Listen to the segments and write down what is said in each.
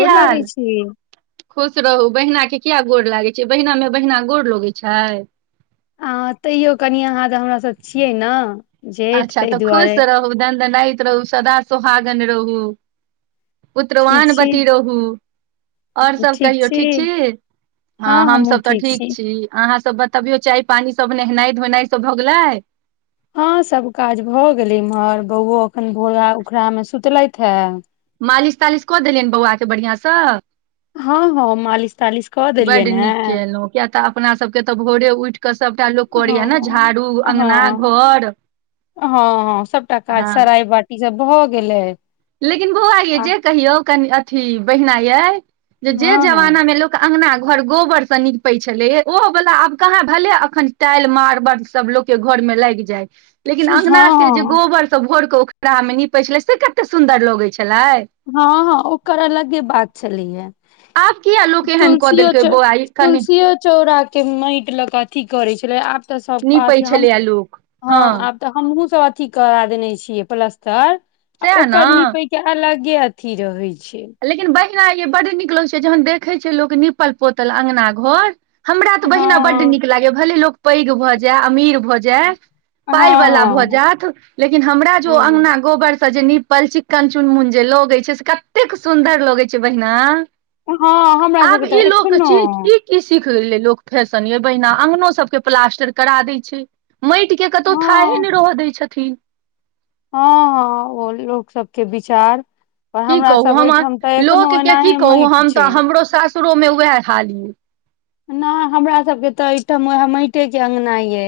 क लागै हाल छी खुश रहू बहिना के किया गोर लागे छै बहिना में बहना गोर लगे छै आं तैयो कनि अहाँ हमरास छियै ने जेठ अच्छा ताहि तऽ खुश दुआरे रहू दन दनाइत रहू सदा सुोहागन रहू ठीक उत्रवान छी वति रहु ओर सब कहियौ ठीक छी हँ हमसभ तऽ ठीक छी अहाँ सब तबियो चाय पानी सब नहेनाइ धोेनाइ सब भऽ गेलै हँ सब काज भऽ गेलै इम्हर बौओ अखन भोरा उखड़ा में सुतलथि हे मालिश तालिश कऽ देलियनि बौआके बढ़िआँस हँ हँ मालिश तालिश कऽ बड देलियनि हे नीक केलहुँ किया तऽ अपना सबके तऽ भोरे उइठ कऽ सबटा लोको करैया ने हँ झाड़ू अङगना हँ घर हँ हँ सबटा काज हँ सराइ बाटी सब भऽ गेलै लेकिन बौआ यइ आ जे कहियौ कनि अथी बहिना ये जे जे हँ हँ जमाना में लोक अंगना घर गोबर से नीप पै छले ओहो वला आब कहाँ भे अखन टाइल मारबर सब के घर में लागि जाइ लेकिन हँ अङंगना के जे हँ गोबर सब भोर के उखड़ा में निीपे छले से कते सुंन्दर लगे छलै हँ हँ ओकर अलगे बात छलैये आब किया लोक एहन कऽ तुलसीओ देलकै च बौआ कनि तुलसीओ चौरा के मइट लऽ कऽ अथी करै छलै आब तऽ नीपै सबथ छलैये लोक हँ आब तऽ हमहूँ सब अथी करा देने छियै प्लस्तर आ सएह ओकर न नीपे के अलग के अथी रहै छै लेकिन बहिना यै बड नीक लग छै जहन देखे छै लोक न निपल पोतल अंगना घर हमरा तऽ बहिना बड्ड हँ नीक लागैए भले लोक पैघ भऽ जा अमीर भऽ जाए हँ पाइवला भऽ हँ जाथ लेकिन हमरा जे हँ अङ्गना गोबर से जे निीपल चिक्कन चुनमुन जे लगे छै से क एतेक सुन्दर लगै छै बहिना हँ हमरा सबके आब ई तऽ लोक एखनो छी ई सिख गेले लोक फैशन ये बहिना अंगनो सब के प्लास्टर करा देय छै। माटिके कतहु थाहे हँ नहिं रहय दैत छथिन हँ हँ ओ लोक सबके विचार पर की हमरा कहू सब हम आ एहिठाम तऽ एखनो लोकके की एनाहे कहू माटि हम छै तऽ हमरो सासुरोमे उएह हाल य नय हमरा सबके तऽ ठाम व माटे के अंगगना ये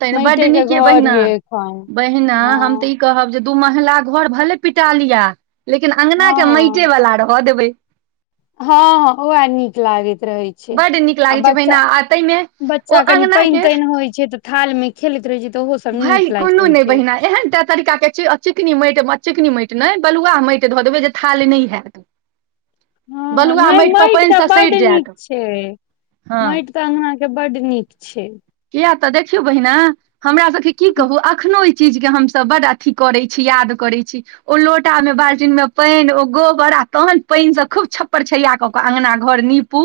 तय बड माइटे के नीक ये घर बहिना एखन बहिना हम तऽ हँ ई कहब जे दू महला घर भले पिटा लिया लेकिन अङंगना हँ के माटे हँ वला रह देबै हँ हँ ओ नीक लागैत रहै छै बड नीक आ लागैत छै बच्चा बहिना आ ताहि में बच्चा कनि पानि तानि होइ छै तऽ थाल में खेलै रहै छै तऽ ओहो सब भाय नीक लागैत कोनो रहै नहि छै बहिना एहन टा तरीका के चिकनी माटि चिकनी माटि नहि बलुआ माटि धऽ देबै जे थाल नहि हयत हँ नहि पर माट पानि तऽ से बड्ड सड़ि नीक जायत छ से हँ माटि तऽ अंगना के बड्ड नीक छ किया तऽ देखियौ बहिना हमरासके की कहू एखनोहु ओहि चीजके हमसभ बड अ अथी करै छी याद करै छ ओ लोटा में बाल्टिन में पानि ओ गोबर आ तहन पानि से खूब छप्पर छैया कऽ के अङंगगना घर नीप पू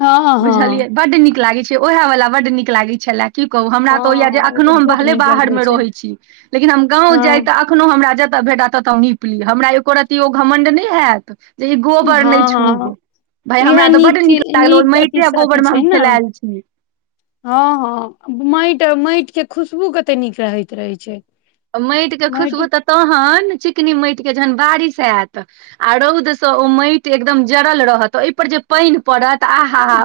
हँ हँ बुझलियै बड नीक लागै छै ओएह वला बड नीक लागै छलै की कहू हमरा तो ओ या जे हँ तऽ अखनो हम बहुत भहले नीक लागैत बाहर मे छै रहै छी लेकिन हम गाँव जाय हँ त कखनो हमरा जतय भेटा ततहु नीप ली हमरा एको रती ओ घमण्ड नहि होयत जे ई गोबर हँ नइ हँ छूब भाय इएह हमरा तऽ बड नीक चीज तल अथी माटे आ से गोबर अथी में छै हम ने खेलायल छी हँ हँ माटि माटि के खुशबू कते नीक रहै रहै छै माटिके खुशबू माटि तऽ तहन चिकनी माटिके जहन बारिश आयत आ रौदस ओ माटि एकदम जड़ल रहत ओहिपर जे पानि पड़त आ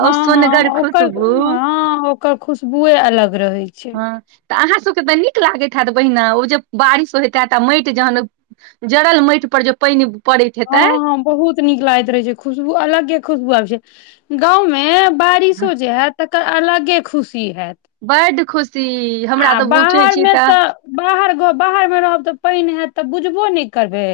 हँ हँ ओकर हँ ओकर खुशबुए अलग रहय छै हँ तऽ अहाँसबके तऽ नीक लागैत हत बहिने ओ जे बारिश होइतत हत आ माटि जहन जड़ल माटि पर जे पनि पड़ैत हँ हेतै हँ बहुत नीक लागै रहे छै खुशबू अलग के खुशबू आबै छै गाँंवं बारिशो जे हैत तकर अलगे खुशी हयत बड खुशी हमरा तऽ पूछै छी तऽ बाहर घ बाहर में रहब तऽ पानि हयत तऽ बुझबो नहि करबै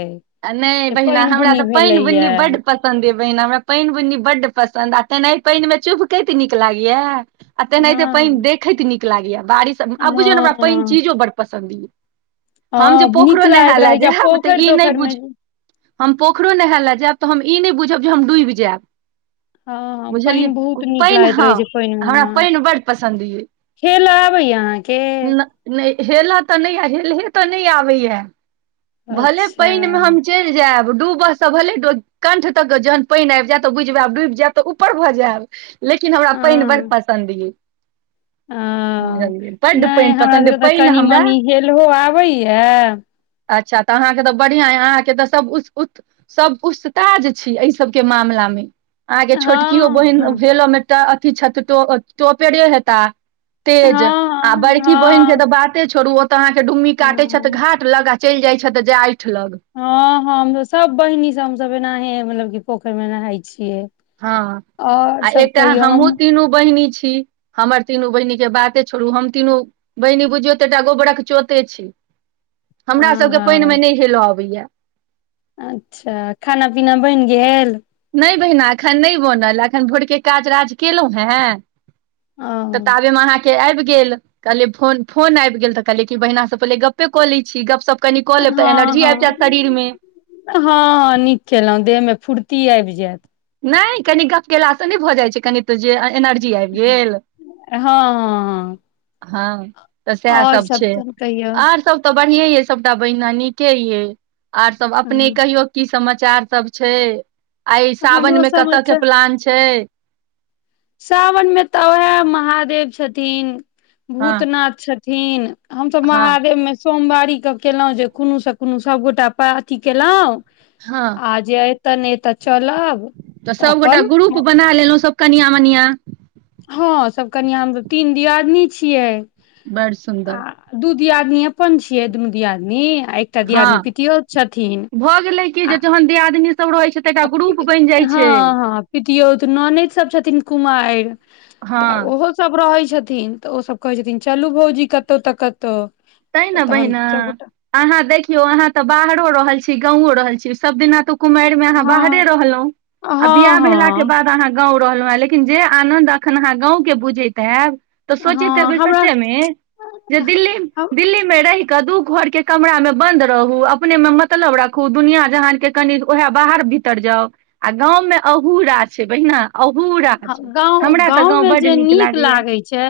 आ नहि जे बहिना पानि हमरा बुनी तऽ पनि भेलैया बुन्नी बड पस सन्दे बहिन हमरा पानि बुन्नी बड्ड पसन्द आ तेना पिमे चुभ कैत नीक लागैया आ तेनाहिते हँ पनि देखैत नीक लागैया बारिश आब बुझियौ ने हमरा पानि हँ चीजो बड पसंन्द यए हम जे हँ नीक पोखरो लागैत नहाल रहै छै आ जैब तऽ पोखरि ई नहि तोखरि बुझ मे हम पोखरि नहायए लए जायब तऽ हम ई नहि बुझब जे हम डूबि जायब हँ हँ पानि बुझलियै बहुत नीक पनि लागैत हँ रहै छै पानि मे हमरा हँ पानि बड्ड पसन्द यए खेल आबै अहाँके नहि हेलऽ तऽ न नहि हेले तऽ नहि आबे या भले अच्छा पानि में चलि जायब डूबऽ से भेले कंठ तक के जह पानि आबि जायत त बुझबय आ डबि जायब तऽ ऊपर भऽ जायब लेकिन हमरा पानि बड पसन्द य ओ नहि हमरा पसन्द अइ, सबके तऽ पानि कनी हमरा मनी हेलहो आबैएा अच्छा तऽ अहाँके त ब बढ़िया य अहाँके तऽ सब उ उत सब उसताज छी एहि सबके मामला में अहाँके छोटकियो हँ बहिन हँ भेलेलो में तऽ अथी छो टोपेरे हेता तेज हँ आ बड़की बहिनके हँ तऽ बाते छोड़ू ओ तऽ अहाँके डुम्मी काटै छथि घाट लगा चलि जाइ छ त जाय ठ लग हँ हँ हम सब बहिनी सब हमस एनाह मतलब क पोखरि मे नहााय छियै हँ और आ सब एकटा कहियौ हमहुँ हम तीनू बहिनी छी हमर तीनू बहिनी के बाते छोड़ू हम तीनू बहिनी बुझियो त एकटा गोबरक चोते छी हमरा हँ सबके पानिमे हँ नहि हेलय अबैया अच्छा खाना पीना बनि गेल नहि बहिना एखन नइ बनल एखन भोरके काज राज केलहुँ हेँ ओ तऽ ताबे में अहाँ आ फन आब तऽ बे कऽ कनि कऽ लेब तऽ हँ एनर्जी आबि हँ जायत शरीर में हँ नीक केलहुँ देह मेंफुर्ती आबि जायत नहि कनि गप केलासँ नइ भऽ जाइ छै कनि तू जे एनर्जी आइब गेल हँ हँ हँ हँ तऽ सएह और सब छै तहन कहियौ आर सब त बढ़े य सबटा बहिना नीके यै आर सब अपने हँ कहियो की समाचार सब छै आइ सावन हमरो में कतय के समाचार प्लान छै सावन में तऽ उएह महादेव छथिन हँ भूतनाथ छथिन हम तऽ हँ महादेव में सोमवारी के केलहुँ जे कोनो से कोनो सभगोटा अथी केलहुँ हँ आज अ त ने तऽ चलाब तऽ सबगोटा ग्रुप बना लेलहुँ सब कनिया मनििया हँ सब कनिया हम तीन दियादनी छियै बड़ आ सुन्दर दू दियादिनी अपन छियै दुनू दियादिनी आ एकटा दियादिनी पितियौत छथिन भैलै की जे जहन देह आदनी सब रह छै तऽ एकटा आ ग्रुप बनि जाइ छै हँ हँ पितियो तऽ ननैद सब छथिन कुमारि तऽ हँ ओहो सब रहै छथिन तऽ ओसभ कहै छथिन चलू भौजी कतहु तऽ कतहु तैं तऽ ने तहन बहिना सबगोटा अहाँ देखियौ अहाँ तऽ बाहरो रहल छी गाँवो रहल छी सब दिना तऽ कुमारि में आहाँ बाहरे हँ रहलौ आ हँ वियाह भेला के हँ बाद गाँव रहलहुँ हेँ लेकिन जे आनंन्द अखन अहाँ गाँव के बुझैत आयब तऽ सोचे ते हँ भी हमरा सच्चे में जे दिल्ली दिल्ली में रहि क दू घर के कमरा में बंन्द रहू अपने में मतलब राखु दुनिया जहान के कनि उएह बाहर भीतर जाउ आ गाँव में अहूरा छै बहिना अहूरा हँ छै गाँव हमरा तऽ गाँव में बड्ड जे नीक लागैया लागैत छै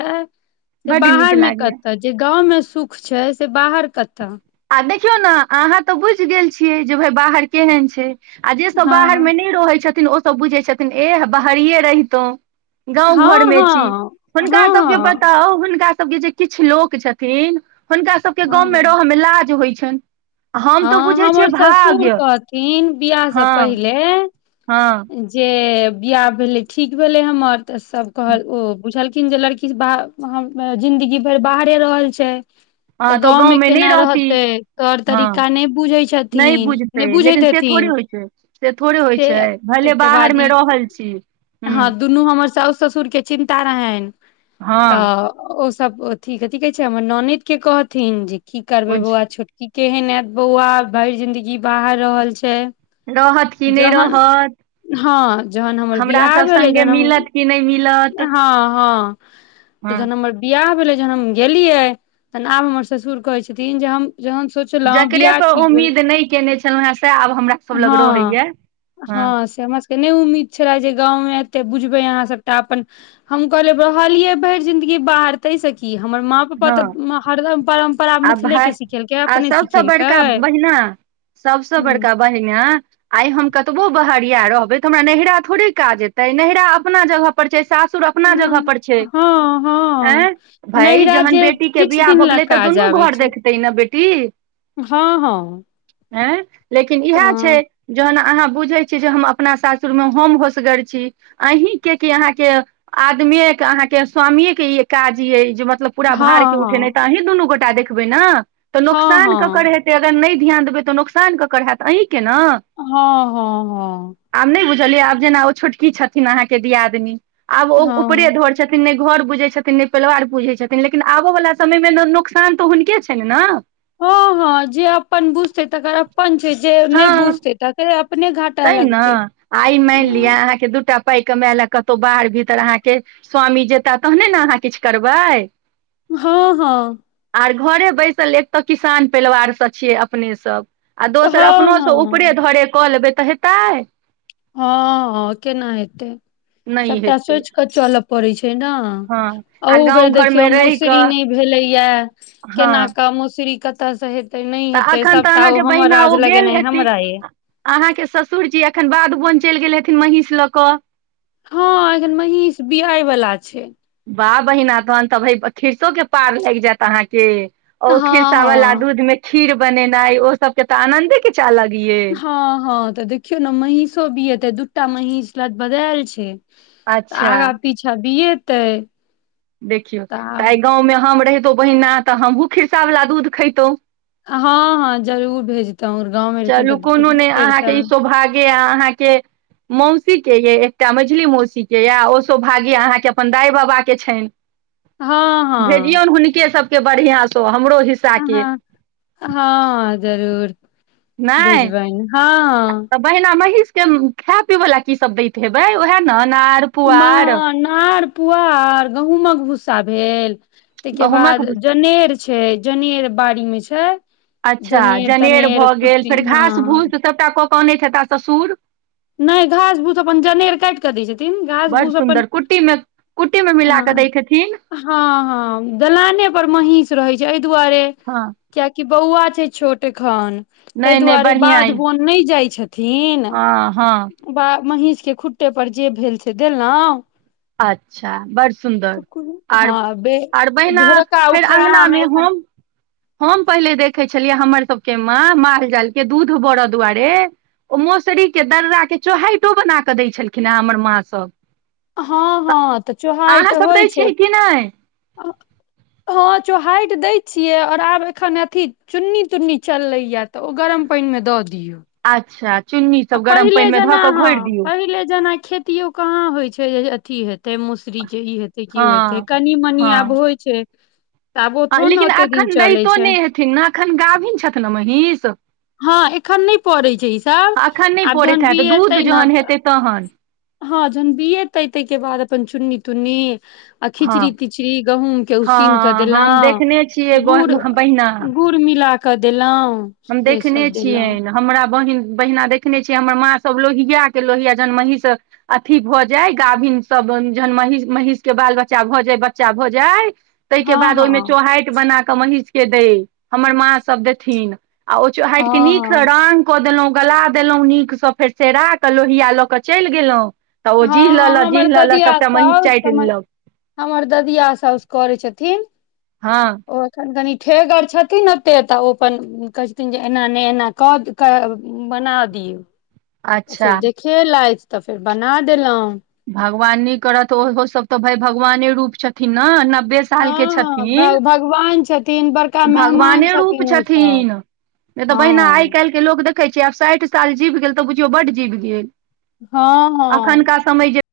से बड्ड नीक बाहर में लागैया कतऽ जे गाँवमे सुख छै से बाहर कतऽ आ देखियौ ने अहाँ तऽ बुझि गेल छियै जे भाय बाहर केहन छै आ जेसभ हँ बाहर में नहि रहै छथिन ओसभ बुझैत छथिन एह बाहरिये रहितहु गाँव घर हँ में छी हँ हँ हुनका हँ सबके बताउ हुनका सबके जे किछ लोक छथिन हुनका सभके हँ गाँमे हँ रहय में लाज होइ छनि हम तऽ हँ बुझै छियै हमर ससुर भाग्य कहथिन बियाह से हँ पहिले हँ जे बियाह भेलै ठीक भेलै हमर तऽ सब कहल ओ बुझलखिन जे लड़की वहाँ जिंन्दगी भइर बाहरे रहल छै तऽ हँ तो गाँंव गाँवमे में नहि केना रहती रहतै तौर हँ तरीका नहि बुझै नहि छथिन नहि बुझतै बुझैत लेकिन से थोड़े हेथिन होइ छै से थोड़े होइ से छै भले ताहिके बाहर बाद में ई रहल छी हूँ हँ दुनू हमर साउसु ससुर के चिन्ता रहनि हँ तऽ ओसभ अथी कथी कहै छै हमर ननैद के कहथिन जे की करबै बुझ बौआ छोट क केहन एयत बौआ भरि जिंदगी बाहर रहल छै रहत कि नहि जहन रहत हँ जहन हमर हमरा बियाह सब भेलै संगे तहन हम मिलत कि नहि मिलत हँ हँ तऽ हँ जना बियाह भेलै जहन हम गेलियै तहन आब हमर ससुर कहे छथिन जे हम जहन सोच जकरे पर उम्मीद नहि केने छलहुं हें सह आब हमरा सब लग हँ रहैय हँ से हमर सबके नहि उम्मीद छलए जे गाँव में एते बुझबै अहाँ सभटा अपन हम कहलेब रहलियै भरि जिंदगी बाहर तै सकी कि हमर माँ पप्पा हँ तऽ हरदम परम्परा आ मिथिलेके सिखेलकै अपने सिखेलकै नय सबसँ हँ बड़का बहिन आइ हम कतबो बहरिया रहबै तऽ हमरा नरा थोड़े काज जे एतै नहरा अपना जगह परर छै सासुर अपना जगह पर छै हँ हँ भ नैहरा जहन जे बेटी के किछु बियाह दिन भऽ लए गेलै तऽ काज दुनू आबै घर छै देखतै ने बेटी हँ हँ हँ लेकिन तऽ इएह छै जन अहाँ बुझे छियै जे हम अपना सासुर में हम होसगर छी अहीं के क अहाँके आदमी के अहाँके स्वामी के ई काज ये जे मतलब पूरा हँ भार के उठेनाइ हँ तऽ अही दुनू गोटा देखबै ने तऽ हँ नोकसान हँ ककर हेतै अगर नहि ध्यान देबै तऽ नोकसान कऽकर हैत अहीँके ना हँ हँ हँ आब नय बुझलियै आब जेना ओ छोटकी छथिन अहाँके दियादनी आब हँ ओऊपरे हँ धर छथिन नय घर बुझै छथिन नय परिवार बुझै छथिन लेकिन आबय वला समय मे ने नोकसान तऽ हुनके छ ने हँ हँ जे अपन बुझ तै तकर अपन छै जे नहि बुझते तकर अपने घाट तैं ने आ ई मानि लिअ अहाँके दूटा पाइ के माय ल कतहु बाहर भीतर अहाँके स्वामी जेता तहने ने अहाँ किछु करबै हँ हँ आर घरे बैसल एक तऽ किसान परिवारसँ छियै अपने सब आ दोसर अपनोसँ ऊपरे हँ धरे कऽ लेबै तऽ हेतै हँ केना हेतै नहि सबटा हेतै सोचि कऽ चलय पड़ैत छै ने हँ आ अहू बेर गाँव देखियौ घरमे रहि मोसरी कऽ नहि भेले या हँ केना के मसुररी कतय से हे ते नहि तऽ हेतै एखन तऽ सबटा ओ अहाँके हमर बहिना राज ओ गेल लगेना हेती हमरा ये अहाँके ससुर जी अखन बाध बन चलि गेल हेथिन महीस लऽ कऽ हँ एखन महींष बिआय वला छै बा बहिना तहन तऽ भ खीरसो के पार लाइग जायत अहाँके ओ हँ खीरसा वला आ हँ दूध में खीर बनेनाई ओ सब के तऽ आनंदे कीछ अलग यै हँ हँ तऽ देखियौ ने महींषो भी हते दूटा महींष ल बदायल छै तऽ अच्छा आगा पीछा बीएतै देखियौ तऽ आइ गाँव में हम रहितहु बहिना तऽ हमहूँ खिरसावला दूध खैतहुँ हँ हँ जरूर भेजतर गाँंव में रत तऽ भेजबे करते के अहाँ के मौसीके यइ एकटा मझली मौसीके यऽ ओ सौभाग्य अहाँके अपन दाई बाबाके छनि हँ हँ भेजियौन हुनके सबके बढ़िआसँ हमरो हिस हँहँ जरूर नहि भेजबै ह तऽ बहिना महीषके खााय पिला की सब दैत हेबै ओएह ने अनार पुआर माँ नार पुआर गहूँमक भूस्सा भेल ताहिके गहुँमक बाद जनेर छै जनेर बाड़ी में छै अच्छा जनेर तनेर भऽ गेल कुट्टी फेर घास हँ भूस सभटा कऽ केऽ अनै छथि ससुर नहि घास भूस अपन जनेर काटि कऽ दै छथिन घास बड़ भूस अपन सुन्दर कुट्टी मे कुट्टी में मिल क हँ दैैतथिन हँ हँ दलाने पर महींस रहै छै एहि दुआरे हँ कयाकि बौआ छै छोट एखन तहि नहि नहि दुआरे बढ़िआँ बाध अइ बन नहि जाय छथिन हँ हँ महींष के खुट्टे पर जे भेल से देलहुँ अच्छा बड़ सुन्दर आर हँ बे आर बहिना भोरका फेर उखराहा अङ्गना मे में हम हम पहिले देखै छलियै हमर सबके माँ माल जाल के दूध बरऽ दुआरे ओ मोसरीके दर्राके चोहाइटो बनाकऽ दै छलखिन हेँ हमर माँसब हँ हँ तऽ चुहाइ तऽ सब दै होइ छै छियै कि नहि हँ चोहाट दय छिये और आब एखन अथी चुन्नी तुन्नी चललै य तऽ ओ गरम पानि में दऽ दियौ अच्छा चुन्नी आ सब गरम पहिले पानि मे धऽ जेना कऽ हँ घोरि दियौ पहिले जेना खेति कहाँ होइत छै जे अथी हेतै मुस स्त्री के ई हेते हँ कओ हेते कनि मनी आब होइ छै तऽ आब ओ हँ थो ने लेकिन ओते दिन एखन चलै दैतो छै नहि हेथिन ने एखन गाभिन छथि ने महीष हँ एखन नहि पड़ै छै इस तखन नय पड़ैत हेतऽ दूध जहन हेतै तहन हँ झन भी एतै तैहिके बाद अपन चुन्नी तुन्नी आ हँ खिचड़ी तिचड़ी गहूंम के हँ उसीन के देलो हम देखने छियै गुड़ बहिना गुड़ की मिला कऽ देलहुँं हम देखने छियैना हमरा बहिन बहिना देखने छियै हमर माँ सब लोहियाके लोहिया जनमहीसँ अथी भऽ जाय गाभिन सब जहन मही महीष के बाल बच्चा भऽ जाय बच्चा भऽ जाय तहिके हँ बाद ओहिमे हँ चोहाटि बना कऽ महीँषके दै हमर माँ सभ देथिन आ ओ हँ चोहाइटो के नीक स हँ रंग कऽ देलहुँ गला देलहुँ नीकसँ फेर सेरा क लोहिया लऽ क चैल गेलहुँ तऽ ओ जीह हँ हँ लऽह हमर जीह लऽह ददिया सबटा महीष साउस चाटि हमर लेलक हमर ददिया साउस करै छथिन हँ ओ एखन कनि ठेहगर आर छथिन ओते तऽ ओ अपन कहै छथिन जे एना नहि एना कऽ क बना दिय तऽ फेर अच्छा देखेलथि तऽ फेर बना देलहुँ भगवान निक करत ओहो सब तऽ भाय भगवाने रूप छथिन न नब्बे साल के हँ छथिन हँ भगवान छथिन बड़का मेहमान भगवाने रूप छथिन ओ सब छथिन नय तऽ बहिना आइ हँ काल लोक देखै छै आब साइठ साल जीब गेल तऽ बुझियौ बड जीब गेल हँ हँ समय जे